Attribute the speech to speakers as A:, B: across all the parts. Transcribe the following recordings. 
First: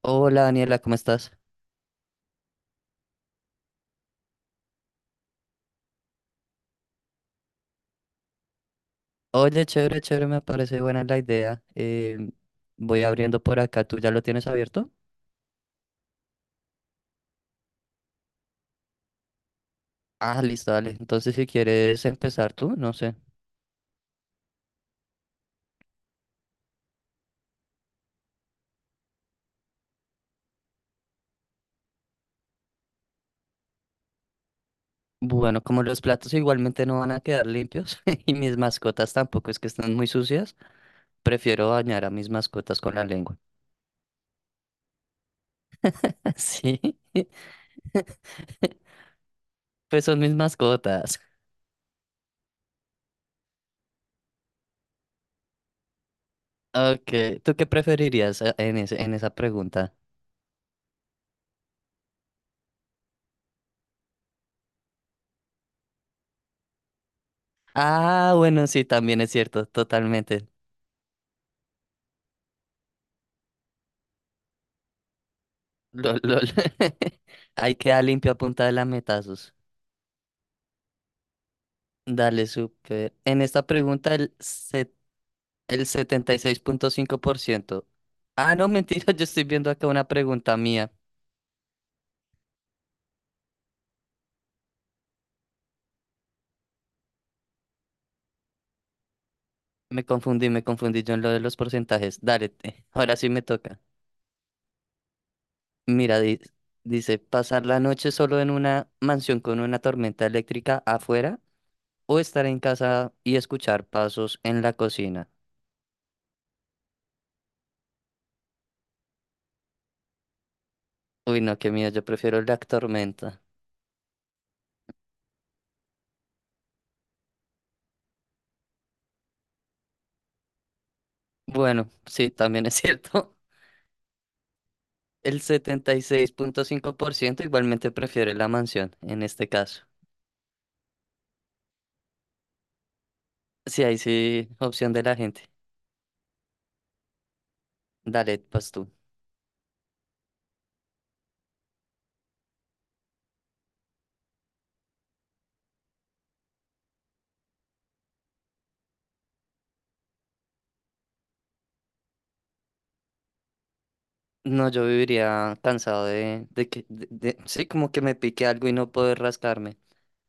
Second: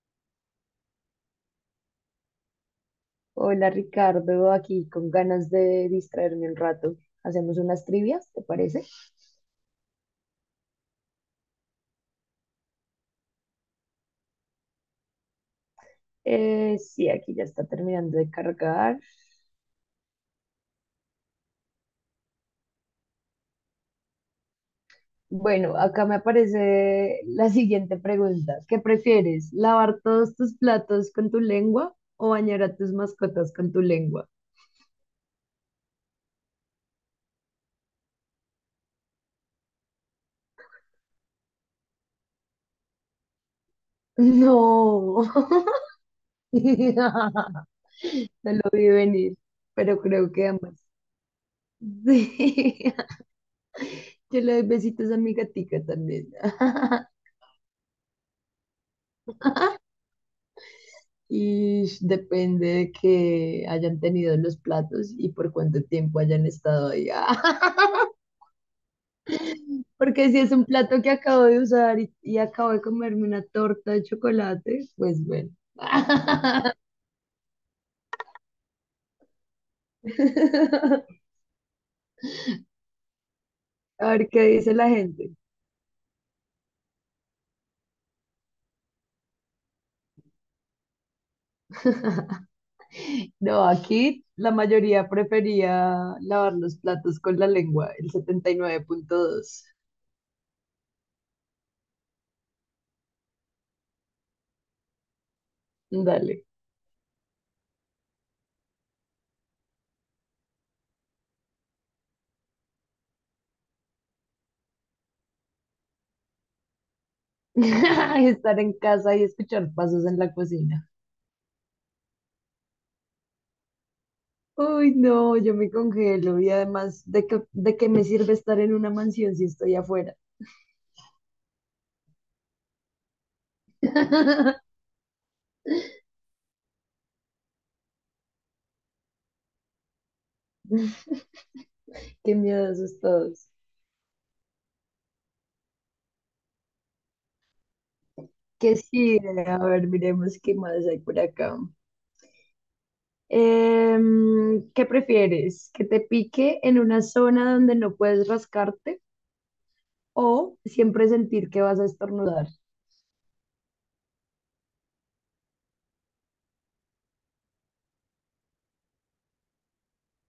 A: Hola Daniela, ¿cómo estás?
B: Hola Ricardo, aquí con ganas de distraerme un rato. Hacemos unas trivias, ¿te parece?
A: Oye, chévere, chévere, me parece buena la idea. Voy abriendo por acá, ¿tú ya lo tienes abierto?
B: Sí, aquí ya está terminando de cargar.
A: Ah, listo, dale. Entonces, si quieres empezar tú, no sé.
B: Bueno, acá me aparece la siguiente pregunta. ¿Qué prefieres? ¿Lavar todos tus platos con tu lengua o bañar a tus mascotas con tu lengua?
A: Bueno, como los platos igualmente no van a quedar limpios y mis mascotas tampoco es que están muy sucias, prefiero bañar a mis mascotas con la lengua.
B: No,
A: Sí,
B: no lo vi venir, pero
A: pues son
B: creo
A: mis
B: que ambas.
A: mascotas.
B: Sí, yo le doy besitos a mi gatica también.
A: Ok, ¿tú qué preferirías en en esa pregunta?
B: Y depende de que hayan tenido los platos y por cuánto tiempo hayan estado ahí.
A: Ah, bueno, sí, también es cierto,
B: Porque si
A: totalmente.
B: es un plato que acabo de usar y acabo de comerme una torta de chocolate, pues bueno.
A: Lol, lol. Hay que dar limpio a punta de lametazos. Dale, súper. En esta
B: A
A: pregunta,
B: ver qué dice la gente.
A: el 76,5%. Ah, no, mentira, yo estoy viendo acá una pregunta mía.
B: No, aquí la mayoría prefería lavar los platos con la lengua, el 79.2.
A: Me confundí yo en lo de los porcentajes. Dale, ahora sí me toca. Mira,
B: Dale.
A: dice, ¿pasar la noche solo en una mansión con una tormenta eléctrica afuera o estar en casa y escuchar pasos en la cocina?
B: Estar en casa y escuchar pasos en la cocina.
A: Uy, no, qué miedo, yo prefiero la tormenta.
B: Uy, no, yo me congelo y además, ¿de qué me sirve estar en una mansión si estoy afuera?
A: Bueno, sí, también es cierto. El 76,5% igualmente prefiere la mansión, en este caso.
B: Qué miedo asustados.
A: Sí, ahí sí, opción de la gente. Dale, pues
B: Que
A: tú.
B: sí, a ver, miremos qué más hay por acá. ¿Qué prefieres? ¿Que te pique en una zona donde no puedes rascarte o siempre sentir que vas a estornudar?
A: No, yo viviría cansado de sí, como que me pique algo y no poder rascarme.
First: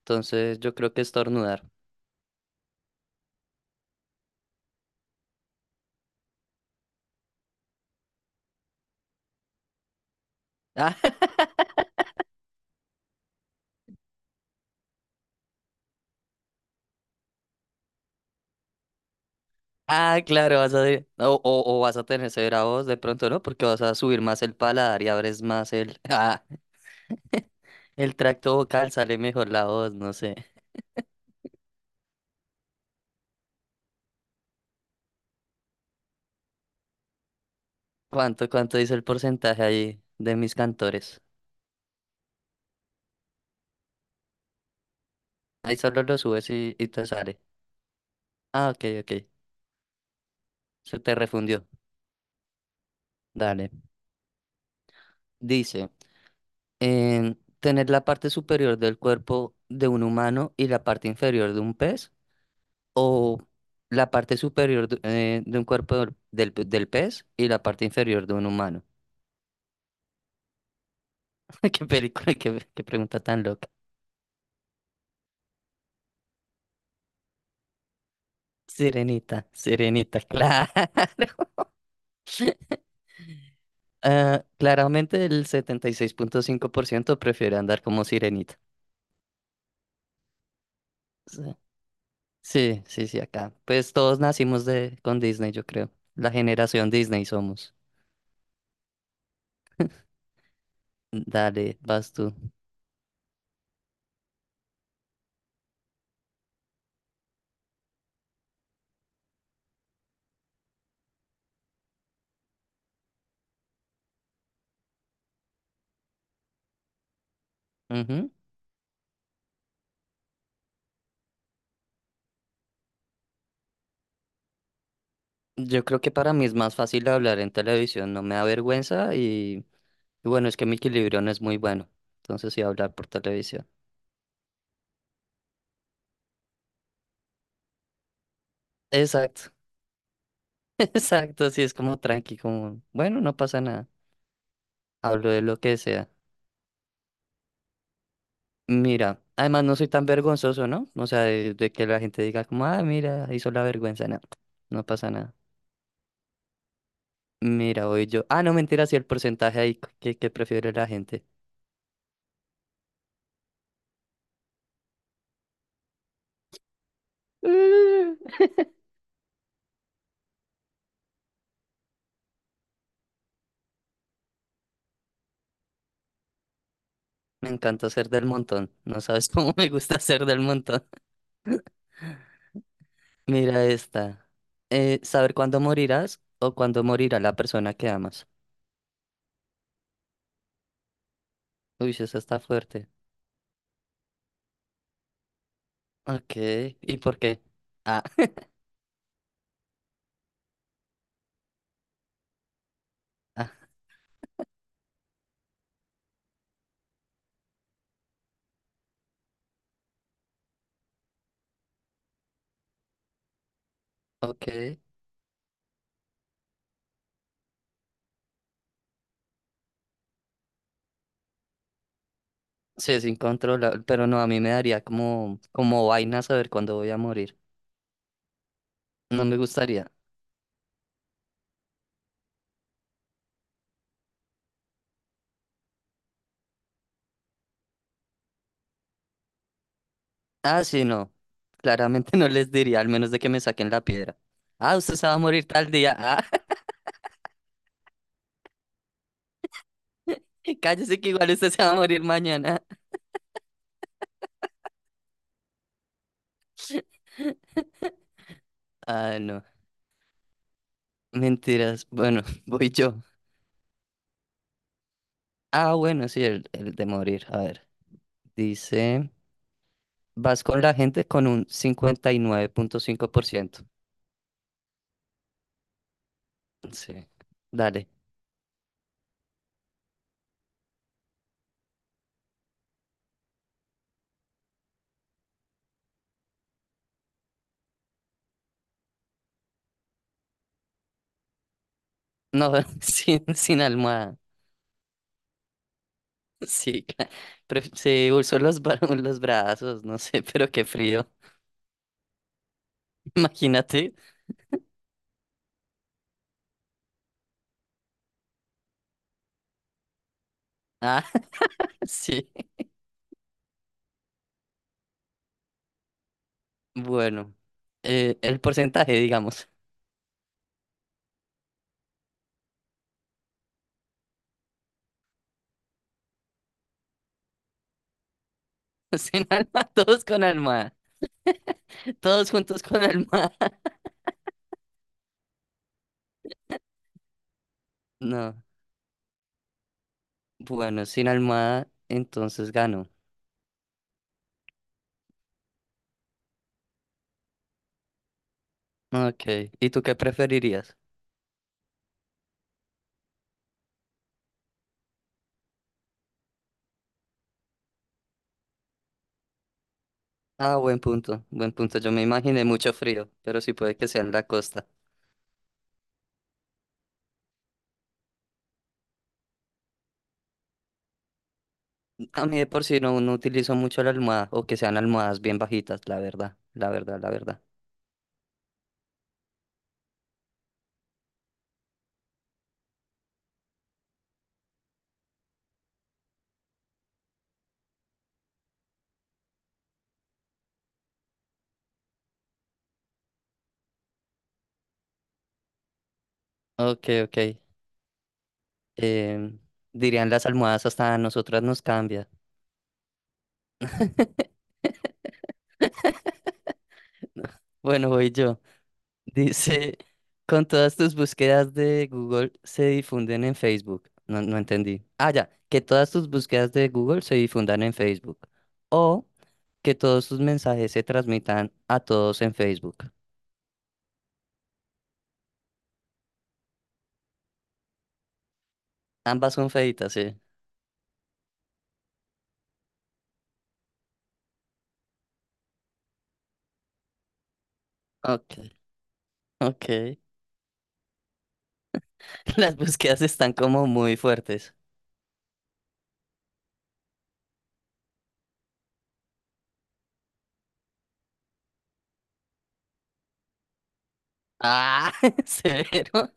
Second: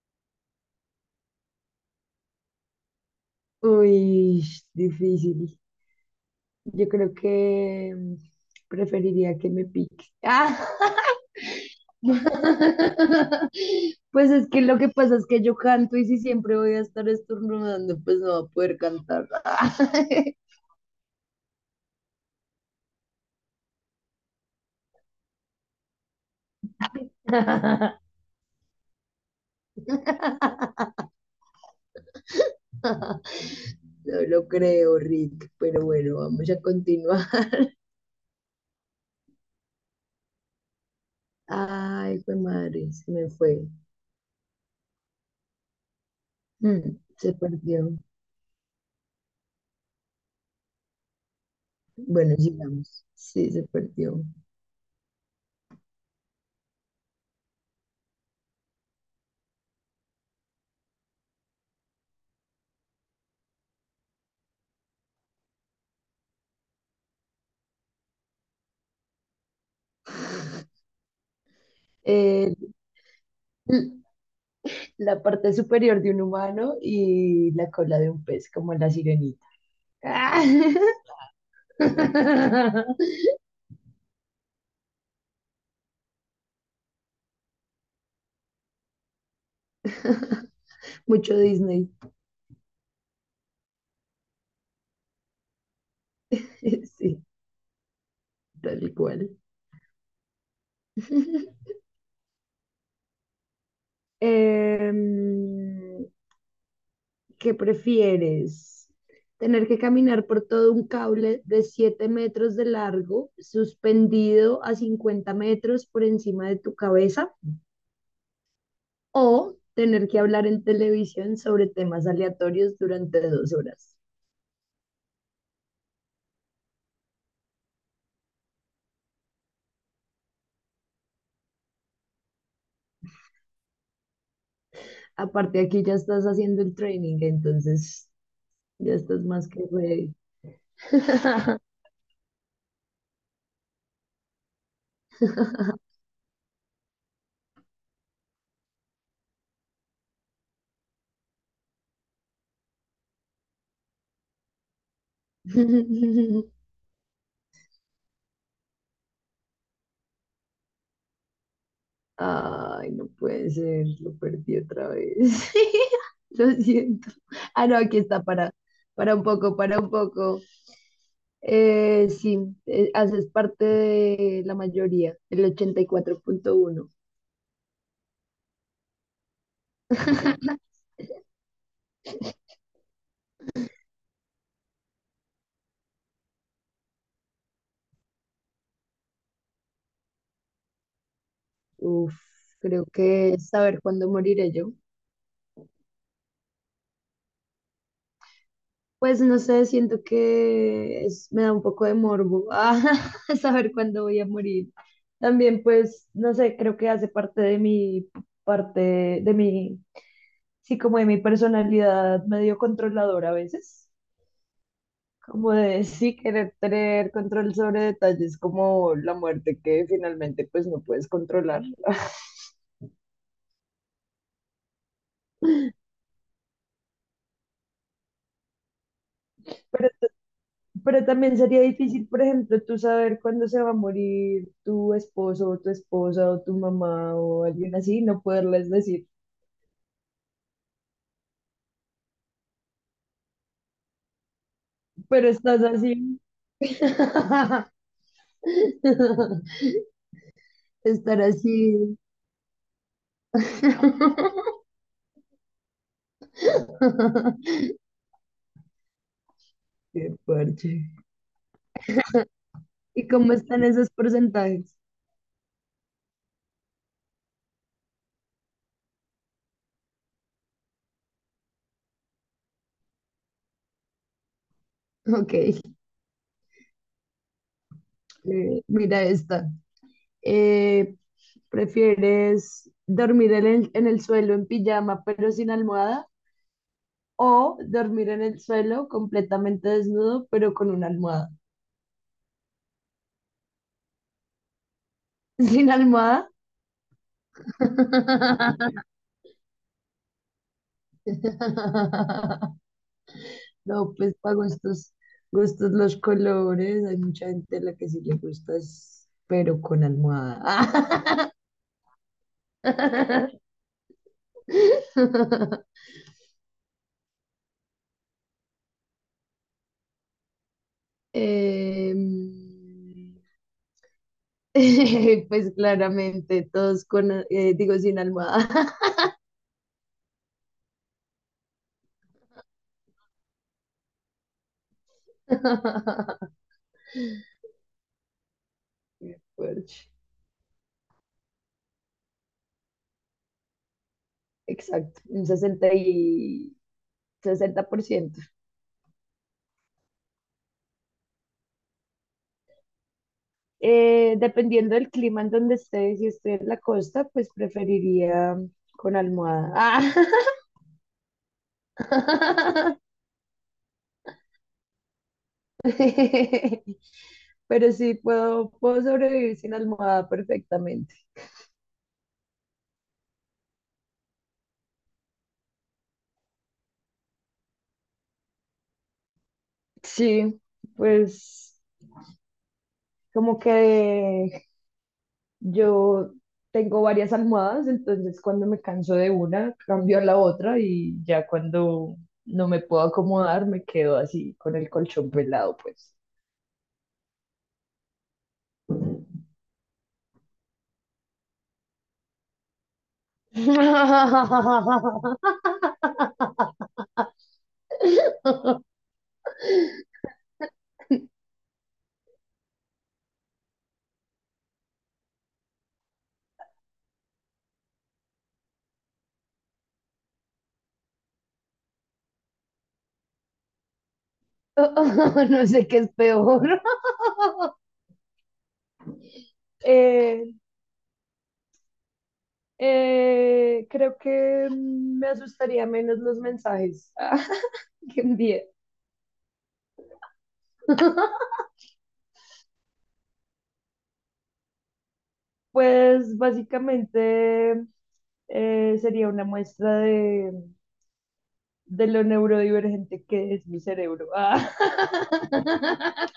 A: Entonces, yo creo que estornudar.
B: Uy, difícil. Yo creo que preferiría que me pique. Ah, pues es que lo que pasa es que yo canto y si siempre voy a estar estornudando, pues no va a poder cantar.
A: Ah, ah, claro, vas a, o vas a tener severa voz de pronto, ¿no? Porque vas a subir más el paladar y abres más el, ah, el tracto vocal, sale mejor la voz, no sé.
B: No lo creo, Rick, pero bueno, vamos a continuar.
A: ¿Cuánto, cuánto dice el porcentaje ahí de mis cantores?
B: Ay, fue madre, se me fue.
A: Ahí solo lo subes y te
B: Se
A: sale.
B: perdió.
A: Ah, ok, ok. Se te refundió.
B: Bueno, sigamos. Sí, se
A: Dale.
B: perdió.
A: Dice, tener la parte superior del cuerpo de un humano y la parte inferior de un pez, o la parte superior de un cuerpo del pez y la parte inferior de un humano. Qué película,
B: Eh,
A: qué, qué pregunta tan loca.
B: mm, la parte superior de un humano y la cola de un pez, como la sirenita.
A: Sirenita, sirenita,
B: Ah.
A: claro. Ah, claramente el 76.5% prefiere andar como sirenita.
B: Mucho
A: Sí,
B: Disney.
A: sí, sí, sí, acá. Pues todos nacimos de, con Disney, yo creo. La generación
B: Sí,
A: Disney somos.
B: tal y cual.
A: Dale, vas tú.
B: Em, ¿Qué prefieres? ¿Tener que caminar por todo un cable de 7 metros de largo, suspendido a 50 metros por encima de tu cabeza?
A: Ujú.
B: ¿O tener que hablar en televisión sobre temas aleatorios durante 2 horas?
A: Yo creo que para mí es más fácil hablar en televisión, no me da vergüenza y bueno, es que mi equilibrio no es muy bueno. Entonces sí, hablar por televisión.
B: Aparte, aquí ya estás haciendo el training, entonces ya estás más
A: Exacto,
B: que ready.
A: exacto, sí, es como tranqui, como, bueno, no pasa nada. Hablo de lo que sea. Mira, además no soy tan vergonzoso, ¿no? O sea, de que la gente diga como, ah, mira, hizo la vergüenza, no, no pasa nada. Mira, voy yo. Ah, no, mentira, sí, el porcentaje ahí que prefiere la gente.
B: Ay, no puede ser, lo perdí otra vez. Lo siento. Ah, no, aquí está, para un poco, para un poco. Sí, haces parte de la mayoría, el 84.1.
A: Me encanta ser del montón. No sabes cómo me gusta ser del montón. Mira esta. Saber cuándo morirás o cuándo morirá la persona que amas. Uy,
B: Uf,
A: esa está
B: creo
A: fuerte.
B: que es saber cuándo moriré yo.
A: Ok, ¿y por qué? Ah,
B: Pues no sé, siento que me da un poco de morbo ah,
A: ah,
B: saber cuándo voy a morir. También, pues, no sé, creo que hace parte, de mi, sí, como de mi personalidad medio controladora a veces,
A: ok.
B: como de sí querer tener control sobre detalles como la muerte que finalmente pues no puedes controlar.
A: Sí, es incontrolable, pero no, a mí me daría como, como vaina saber cuándo voy a morir. No me gustaría.
B: Pero también sería difícil, por ejemplo, tú saber cuándo se va a morir tu esposo o tu esposa o tu mamá o alguien así, no poderles decir,
A: Ah, sí, no. Claramente no les diría, al menos de que me saquen la piedra. Ah, usted se va a
B: pero
A: morir
B: estás
A: tal día.
B: así.
A: Ah, cállese que
B: Estar
A: igual usted se va a
B: así.
A: morir mañana. Ah, no.
B: Qué fuerte.
A: Mentiras. Bueno, voy yo.
B: ¿Y cómo están esos porcentajes?
A: Ah, bueno, sí, el de morir. A ver. Dice, vas con la gente con un 59,5%.
B: Ok,
A: Sí. Dale.
B: mira esta. Eh, ¿Prefieres dormir en el suelo en pijama pero sin almohada? O dormir en el suelo completamente desnudo, pero con una almohada.
A: No, sin almohada.
B: Sin almohada,
A: Sí, claro. Sí, uso los, los brazos, no sé, pero qué frío. Imagínate.
B: no, pues para gustos, gustos los colores. Hay mucha gente a la que sí le gusta, pero con
A: Ah.
B: almohada.
A: Sí, bueno, el porcentaje, digamos.
B: Em, pues claramente, todos con, digo, sin almohada.
A: Sin alma, todos con alma, todos juntos con alma. No,
B: Qué fuerte.
A: bueno, sin alma, entonces gano.
B: Exacto, un 60 y... 60%.
A: Ok, ¿y tú qué preferirías?
B: Dependiendo del clima en donde esté, si estoy en la costa, pues preferiría con almohada. Ah.
A: Ah, buen punto, buen punto. Yo me imaginé mucho frío, pero sí puede que sea en la costa.
B: Pero sí, puedo sobrevivir sin almohada perfectamente.
A: A mí de por sí no, no utilizo mucho la almohada o que sean almohadas bien bajitas, la verdad, la verdad, la verdad.
B: Sí, pues como que yo tengo varias almohadas, entonces cuando me canso de una, cambio a la otra y ya cuando no me puedo acomodar, me quedo así con el colchón pelado, pues.
A: Ok, ok. em, Dirían las almohadas hasta a nosotras nos cambia. Bueno, voy yo. Dice, con todas tus búsquedas de Google se difunden en Facebook. No, no entendí. Ah, ya, que todas tus búsquedas de Google se difundan en Facebook. O que todos tus mensajes se transmitan a todos en Facebook.
B: No sé qué es peor.
A: Ambas son feitas, sí.
B: Eh, creo que me asustaría menos los mensajes que
A: Ok,
B: envié.
A: ok. Las búsquedas están como muy fuertes.
B: Pues básicamente sería una muestra de lo neurodivergente que es mi cerebro. Ah,
A: Ah, severo.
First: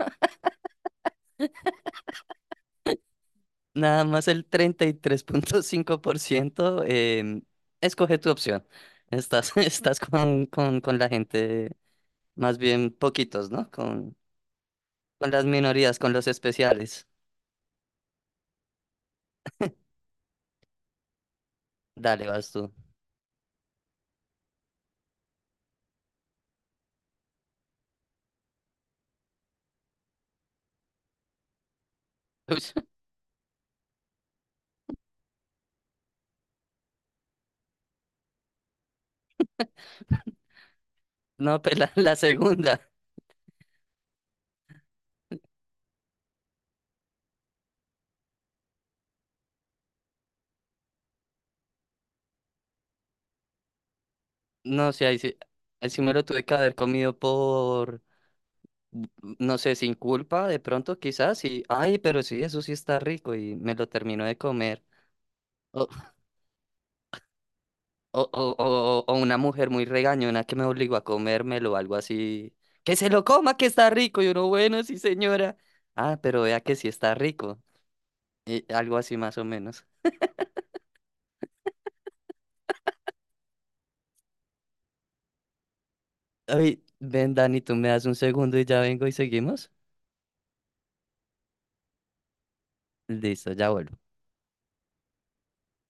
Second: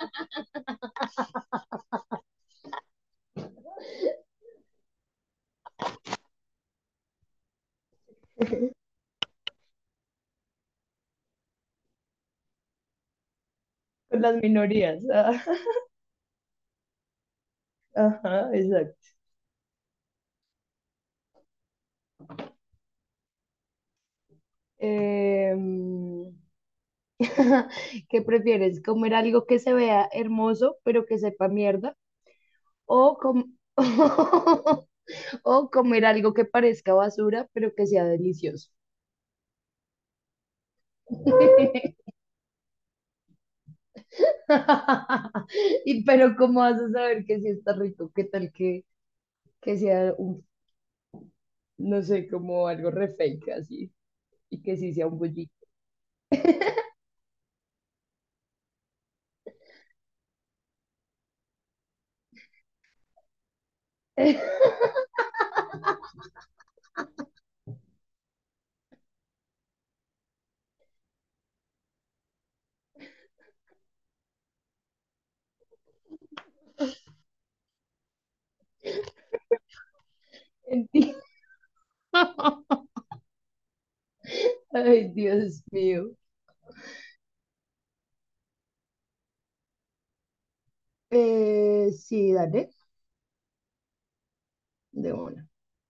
A: Nada más el 33.5% escoge tu opción. Estás, estás con, con la gente. Más bien poquitos, ¿no?
B: con las minorías.
A: Con las minorías, con los especiales.
B: Ah, ajá, exacto.
A: Dale, vas tú.
B: Em, ¿Qué prefieres? ¿Comer algo que se vea hermoso pero que sepa mierda?
A: Uy,
B: ¿O, com- o comer algo que parezca basura pero que sea delicioso?
A: no, pero la segunda.
B: Y pero ¿cómo vas a saber que sí está rico? ¿Qué tal que sea un, no sé, como algo re fake así? Y que
A: No
B: sí
A: sé,
B: sea un bullito.
A: ahí sí me lo tuve que haber comido por, no sé, sin culpa, de pronto quizás, y, ay, pero sí, eso sí está rico, y me lo terminó de comer. O, o una mujer muy regañona que me obligó a comérmelo, algo así. Que se lo coma, que está rico, y uno, bueno, sí, señora. Ah, pero vea que sí está rico. Y algo así más o menos.
B: Enti- Ay, Dios mío.
A: Ay, ven, Dani, tú me das un segundo y ya vengo y seguimos.
B: Sí, dale,
A: Listo, ya vuelvo.
B: de una.